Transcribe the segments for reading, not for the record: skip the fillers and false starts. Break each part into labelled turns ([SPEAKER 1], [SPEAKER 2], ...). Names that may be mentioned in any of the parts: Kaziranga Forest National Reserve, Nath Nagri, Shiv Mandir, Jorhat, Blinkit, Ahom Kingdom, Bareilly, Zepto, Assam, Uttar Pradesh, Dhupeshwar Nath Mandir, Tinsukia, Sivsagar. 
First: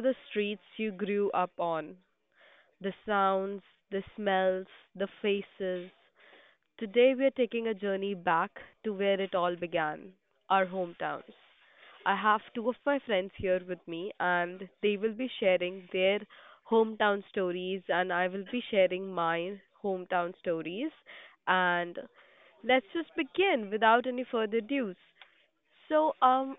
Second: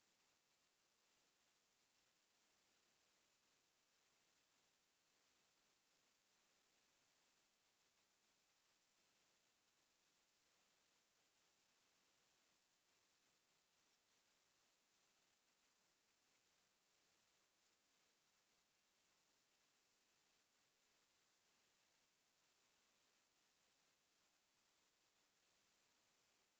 [SPEAKER 1] the streets you grew up on, the sounds, the smells, the faces. Today, we are taking a journey back to where it all began, our hometowns. I have two of my friends here with me, and they will be sharing their hometown stories, and I will be sharing my hometown stories. And let's just begin without any further ado. So, um,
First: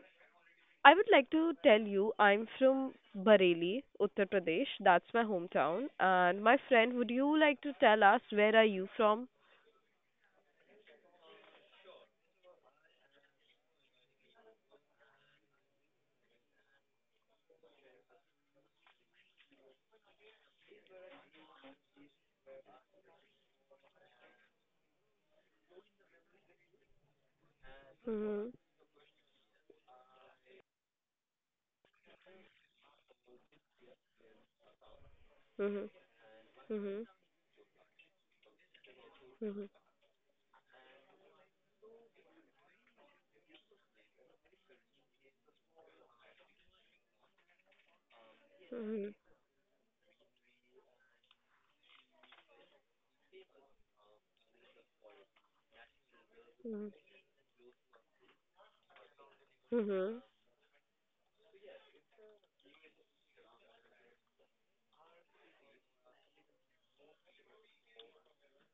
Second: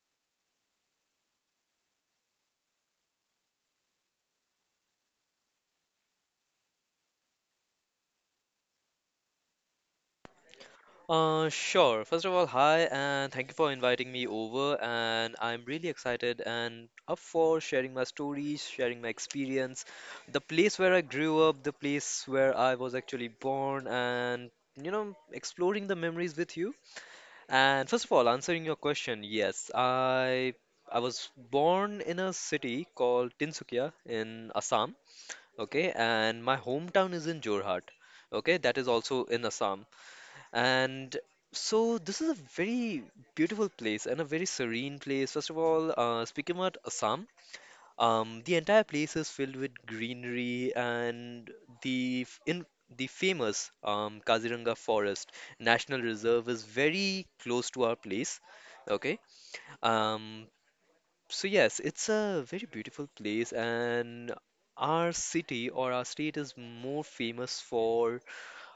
[SPEAKER 1] I would like to tell you I'm from Bareilly, Uttar Pradesh. That's my hometown. And my friend, would you like to tell us where are you from?
[SPEAKER 2] Sure. First of all, hi, and thank you for inviting me over. And I'm really excited and up for sharing my stories, sharing my experience, the place where I grew up, the place where I was actually born, and exploring the memories with you. And first of all,
[SPEAKER 1] Mhm.
[SPEAKER 2] answering your question, yes, I was born in a city called Tinsukia in Assam.
[SPEAKER 1] Mhm.
[SPEAKER 2] Okay, and my
[SPEAKER 1] Mhm.
[SPEAKER 2] hometown is in Jorhat. Okay, that is also in
[SPEAKER 1] Mhm.
[SPEAKER 2] Assam. And so this is a very beautiful place and a very serene place. First of all, speaking about Assam, the entire
[SPEAKER 1] Mhm.
[SPEAKER 2] place is filled with greenery and the f- in the famous Kaziranga Forest National Reserve is very close to our place. Okay,
[SPEAKER 1] Mhm.
[SPEAKER 2] um, so yes, it's a very beautiful place, and our city or our state is more famous for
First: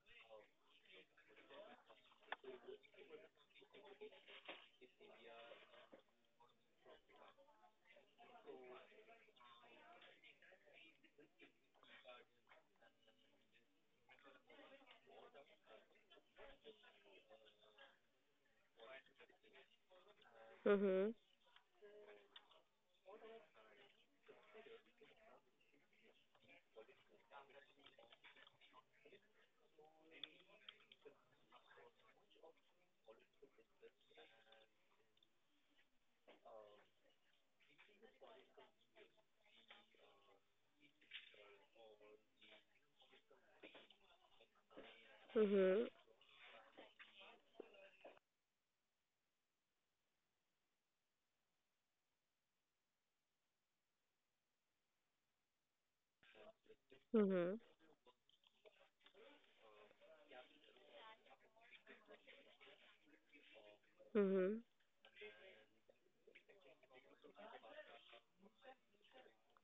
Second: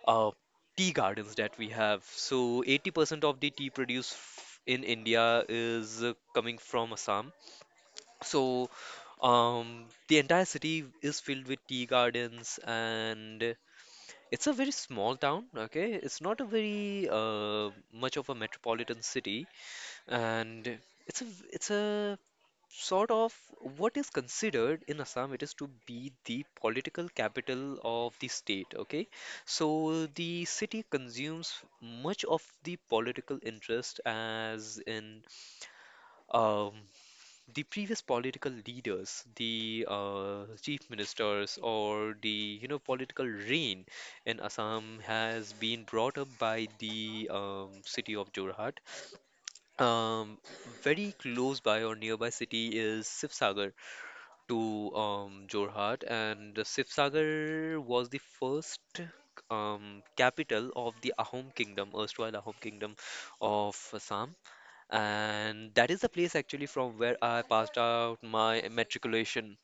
[SPEAKER 2] uh, tea gardens that we have. So 80% of the tea produced in India is coming from Assam. So the entire city is filled with tea gardens, and it's a very small town. Okay, it's not a very much of a metropolitan city, and
[SPEAKER 1] Mhm.
[SPEAKER 2] it's a it's a sort of what is considered in Assam, it is to be the political capital of the state. Okay, so the city consumes much of the political interest, as in um, the previous political leaders, the chief ministers, or the you know political reign in Assam has been
[SPEAKER 1] Mhm.
[SPEAKER 2] brought up by the city of Jorhat. Um, Very close by or nearby city is Sivsagar to Jorhat, and Sivsagar was the first capital of the Ahom Kingdom, erstwhile Ahom Kingdom of
[SPEAKER 1] Mhm.
[SPEAKER 2] Assam,
[SPEAKER 1] Mhm.
[SPEAKER 2] and that is the place actually from where I passed out my matriculation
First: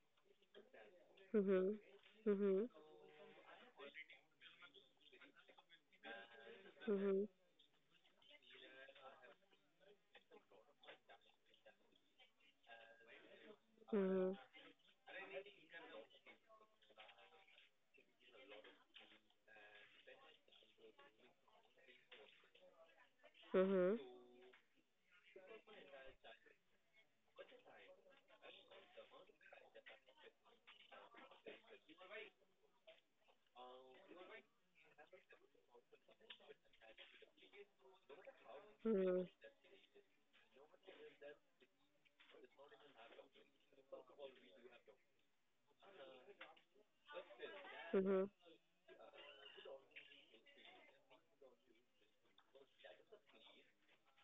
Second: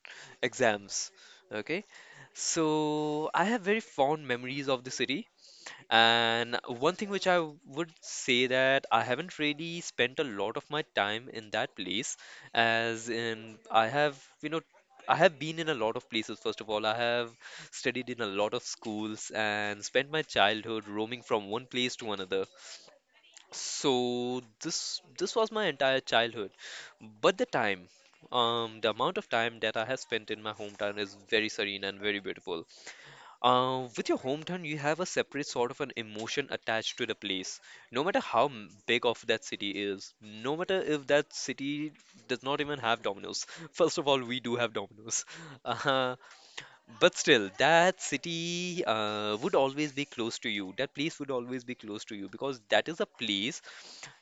[SPEAKER 2] exams.
[SPEAKER 1] Mhm.
[SPEAKER 2] Okay,
[SPEAKER 1] Mhm.
[SPEAKER 2] so I have very fond memories of the city and one thing
[SPEAKER 1] Mhm.
[SPEAKER 2] which I would say that I haven't really spent a lot of my time in that place, as in I have, you know, I have been in a lot of places. First of all, I have studied in a lot of schools and spent my childhood roaming from one place to another.
[SPEAKER 1] Mhm. Mhm.
[SPEAKER 2] So this was my entire childhood, but the time, the amount of time that I have spent in my hometown is very serene and very beautiful. With your hometown, you have a separate sort of an emotion attached to the place. No matter how big
[SPEAKER 1] Mhm.
[SPEAKER 2] of that city is, no matter if that city does not even have Domino's. First of all, we do have Domino's. Uh, but still, that
[SPEAKER 1] Mhm. Mhm.
[SPEAKER 2] city would always be close to you. That place would always be close to you because that is a place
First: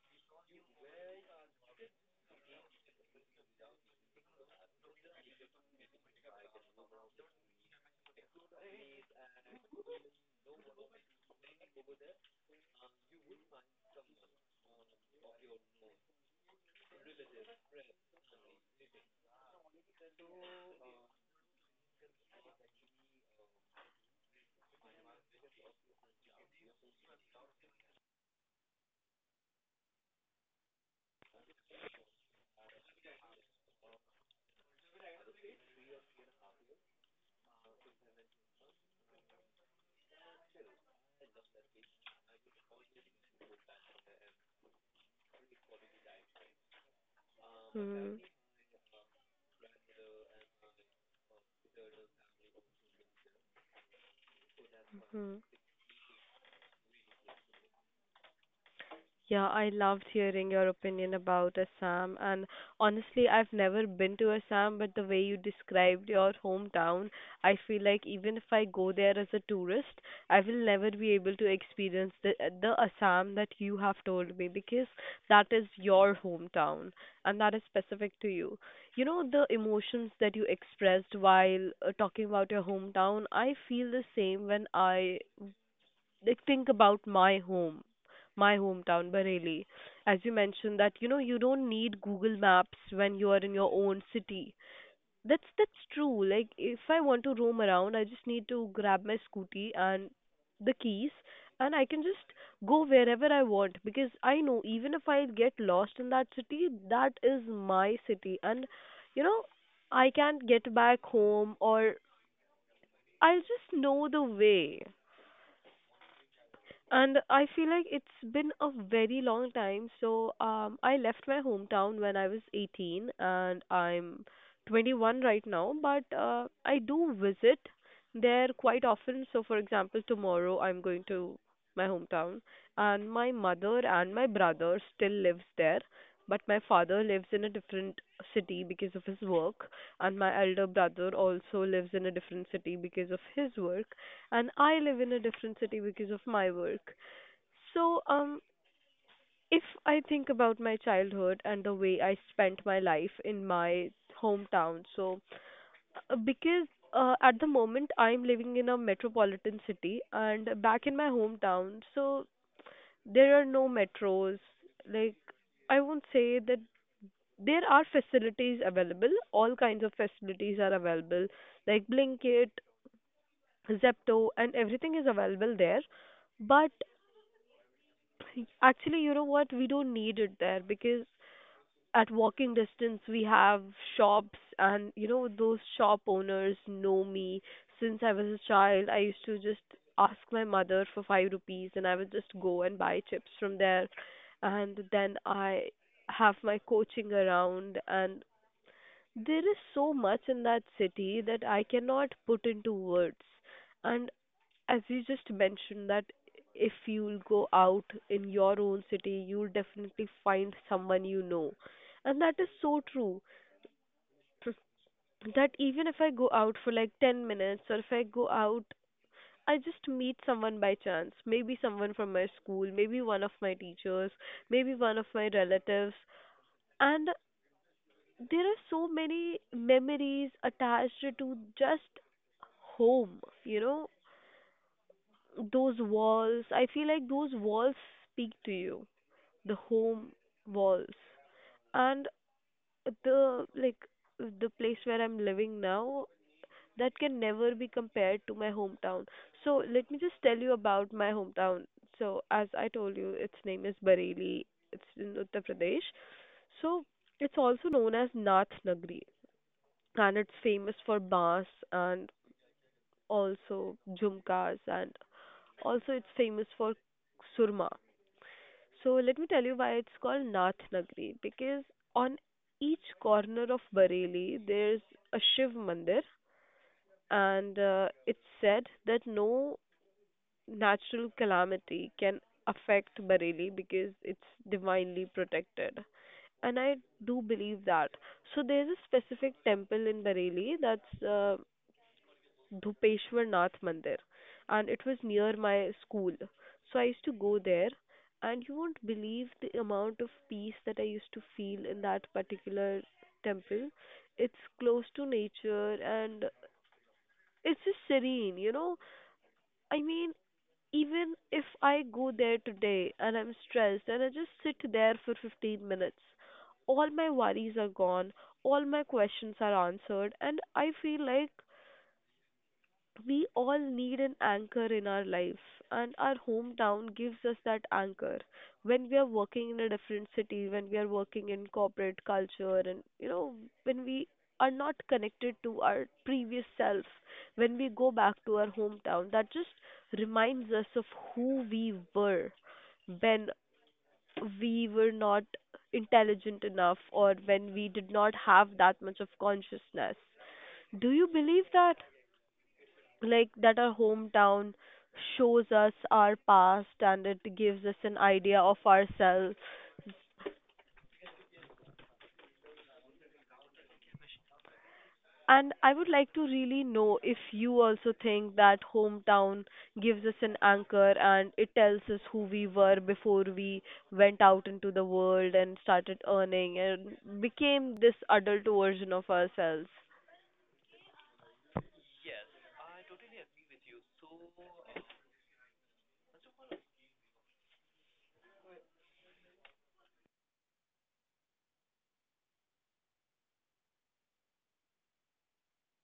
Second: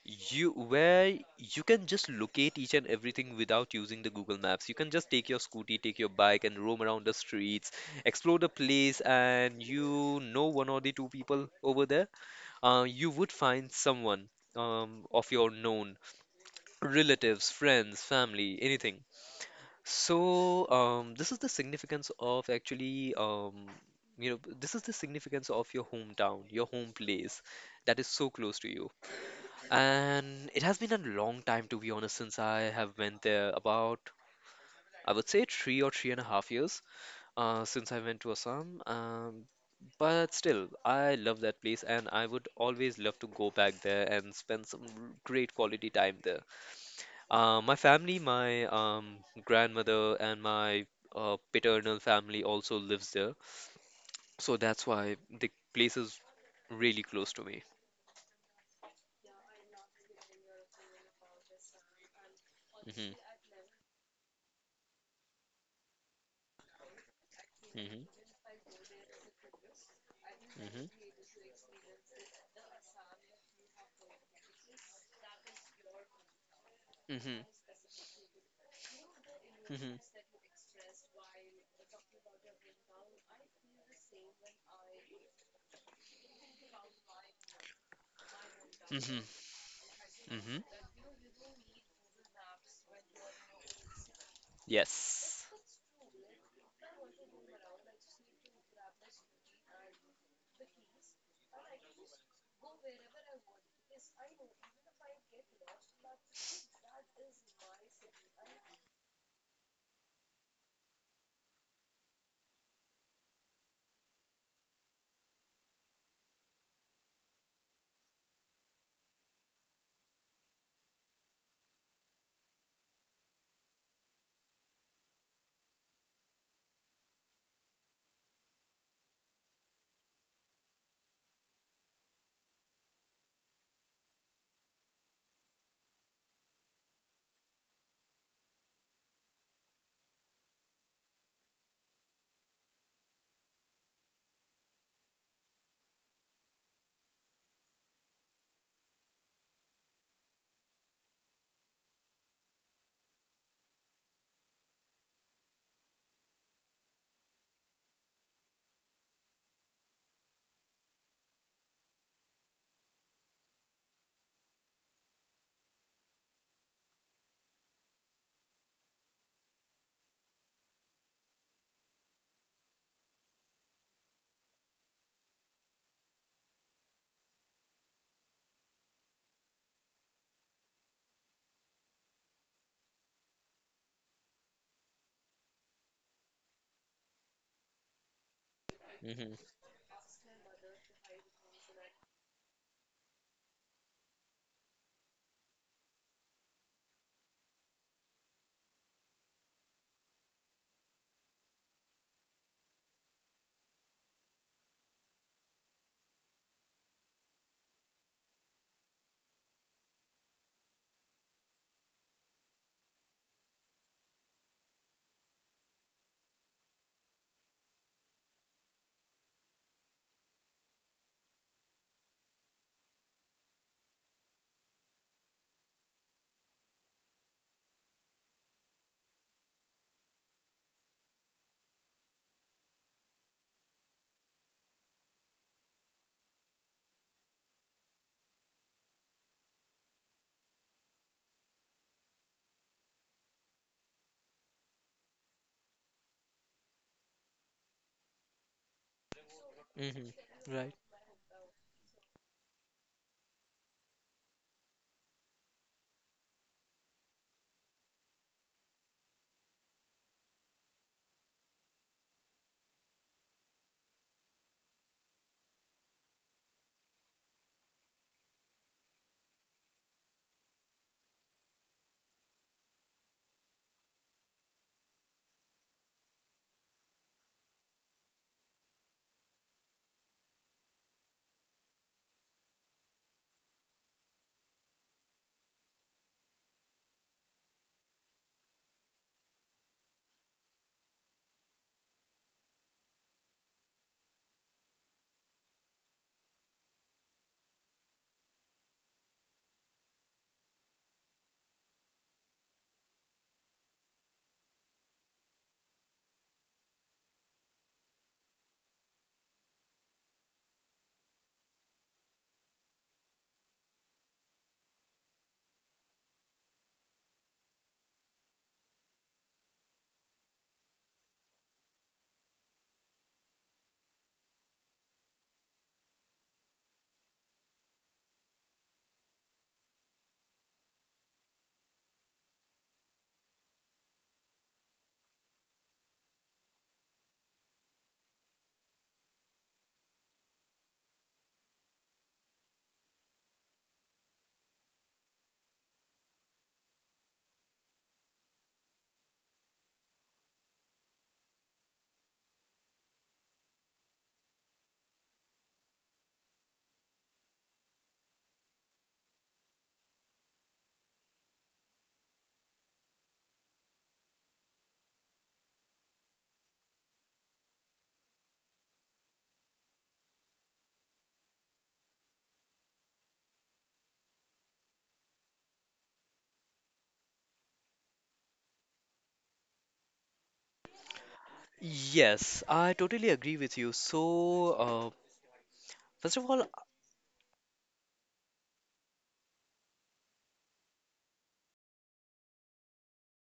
[SPEAKER 2] you where you can just locate each and everything without using the Google Maps. You can just take your scooty, take your bike, and roam around the streets, explore the place, and you know one or the two people over there. You would find someone of your known relatives, friends, family, anything. So this is the significance of actually you know this is the significance of your hometown, your home place that is so close to you. And it has been a long time, to be honest, since I have went there. About, I would say, three or three and a half years since I went to Assam. But still, I love that place, and I would always love to go back there and spend some great quality time there. My family,
[SPEAKER 1] Mhm.
[SPEAKER 2] my grandmother, and my paternal family also lives there, so that's why
[SPEAKER 1] Mhm.
[SPEAKER 2] the place is really close to me.
[SPEAKER 1] Yeah, I loved hearing your opinion about Assam. And
[SPEAKER 2] Hmm.
[SPEAKER 1] honestly, I've never been to Assam, but the way you described your hometown, I feel
[SPEAKER 2] Hmm.
[SPEAKER 1] like even if I go there as a tourist, I will
[SPEAKER 2] Hmm.
[SPEAKER 1] never be able to experience the Assam that you have told me, because that is your hometown and
[SPEAKER 2] Hmm.
[SPEAKER 1] that is specific to you. You know, the
[SPEAKER 2] Hmm.
[SPEAKER 1] emotions that you expressed while talking about your hometown, I feel the same when I like think about my home, my hometown,
[SPEAKER 2] Hmm.
[SPEAKER 1] Bareilly. As you
[SPEAKER 2] Hmm.
[SPEAKER 1] mentioned that, you know, you don't need Google Maps when you are in your own city.
[SPEAKER 2] Yes.
[SPEAKER 1] That's true. Like if I want to roam around, I just need to grab my scooty and the keys, and I can just go wherever I want, because I know even if I get lost in that city, that is my city and, you know, I can't get back home, or I'll just know the way. And I feel like it's been a very long time. I left my hometown when I was 18 and I'm 21 right now, but I do visit there quite often. So, for example, tomorrow I'm going to my hometown, and my mother and my brother still lives there, but my father lives in a different city because of his work, and my elder brother also lives in a different city because of his work, and I live in a different city because of my work. So, um, if I think about my childhood and the way I spent my life in my hometown, so because at the moment I'm living in a metropolitan city, and back in my hometown, so there are no metros. Like, I won't say that there are facilities available, all kinds of facilities are available, like Blinkit, Zepto, and everything is available there, but actually, you know what? We don't need it there because at walking distance we have shops, and you know, those shop owners know me. Since I was a child, I used
[SPEAKER 2] Hmm.
[SPEAKER 1] to just ask my mother for 5 rupees and I would just go and buy chips from there. And then I have my coaching around, and there is so much in that city that I cannot put into words. And as you just mentioned that if you'll go out in your own city, you'll definitely find someone you know. And that is so true. That even if I go out for like 10 minutes, or if I go out, I just meet someone by chance. Maybe someone from my school, maybe one of my teachers, maybe one of my relatives. And there are so many memories attached to just home, you know, those walls, I feel like those walls speak to you, the home walls, and the, like, the place where I'm living now, that can never be compared to my hometown. So let me
[SPEAKER 2] Hmm.
[SPEAKER 1] just tell you
[SPEAKER 2] Right.
[SPEAKER 1] about my hometown. So as I told you, its name is Bareilly, it's in Uttar Pradesh. So it's also known as Nath Nagri, and it's famous for bars, and also jhumkas, and also it's famous for surma. So let me tell you why it's called Nath Nagri. Because on each corner of Bareilly there's a Shiv Mandir, and it's said that no natural calamity can affect Bareilly because it's divinely protected. And I do believe that. So there's a specific temple in Bareilly, that's Dhupeshwar Nath Mandir, and it was near my school. So I used to go there, and you won't believe the amount of peace that I used to feel in that particular temple. It's close to nature, and it's just serene, you know. I mean, even if I go there today and I'm stressed and I just sit there for 15 minutes, all my worries are gone, all my questions are answered, and I feel like we all need an anchor in our life, and our hometown gives us that anchor. When we are working in a different city, when we are working in corporate culture, and you know, when we are not connected to our previous self, when we go back to our hometown, that just reminds us of who we were when we were not intelligent enough, or when we did not have that much of consciousness. Do you believe that, like, that our hometown shows us our past and it gives us an idea of ourselves? And I would like to really know if you also think that hometown gives us an anchor and it tells us who we were before we went out into the world and started earning and became this adult version of ourselves.
[SPEAKER 2] Yes, I totally agree with you. So, uh, first of all,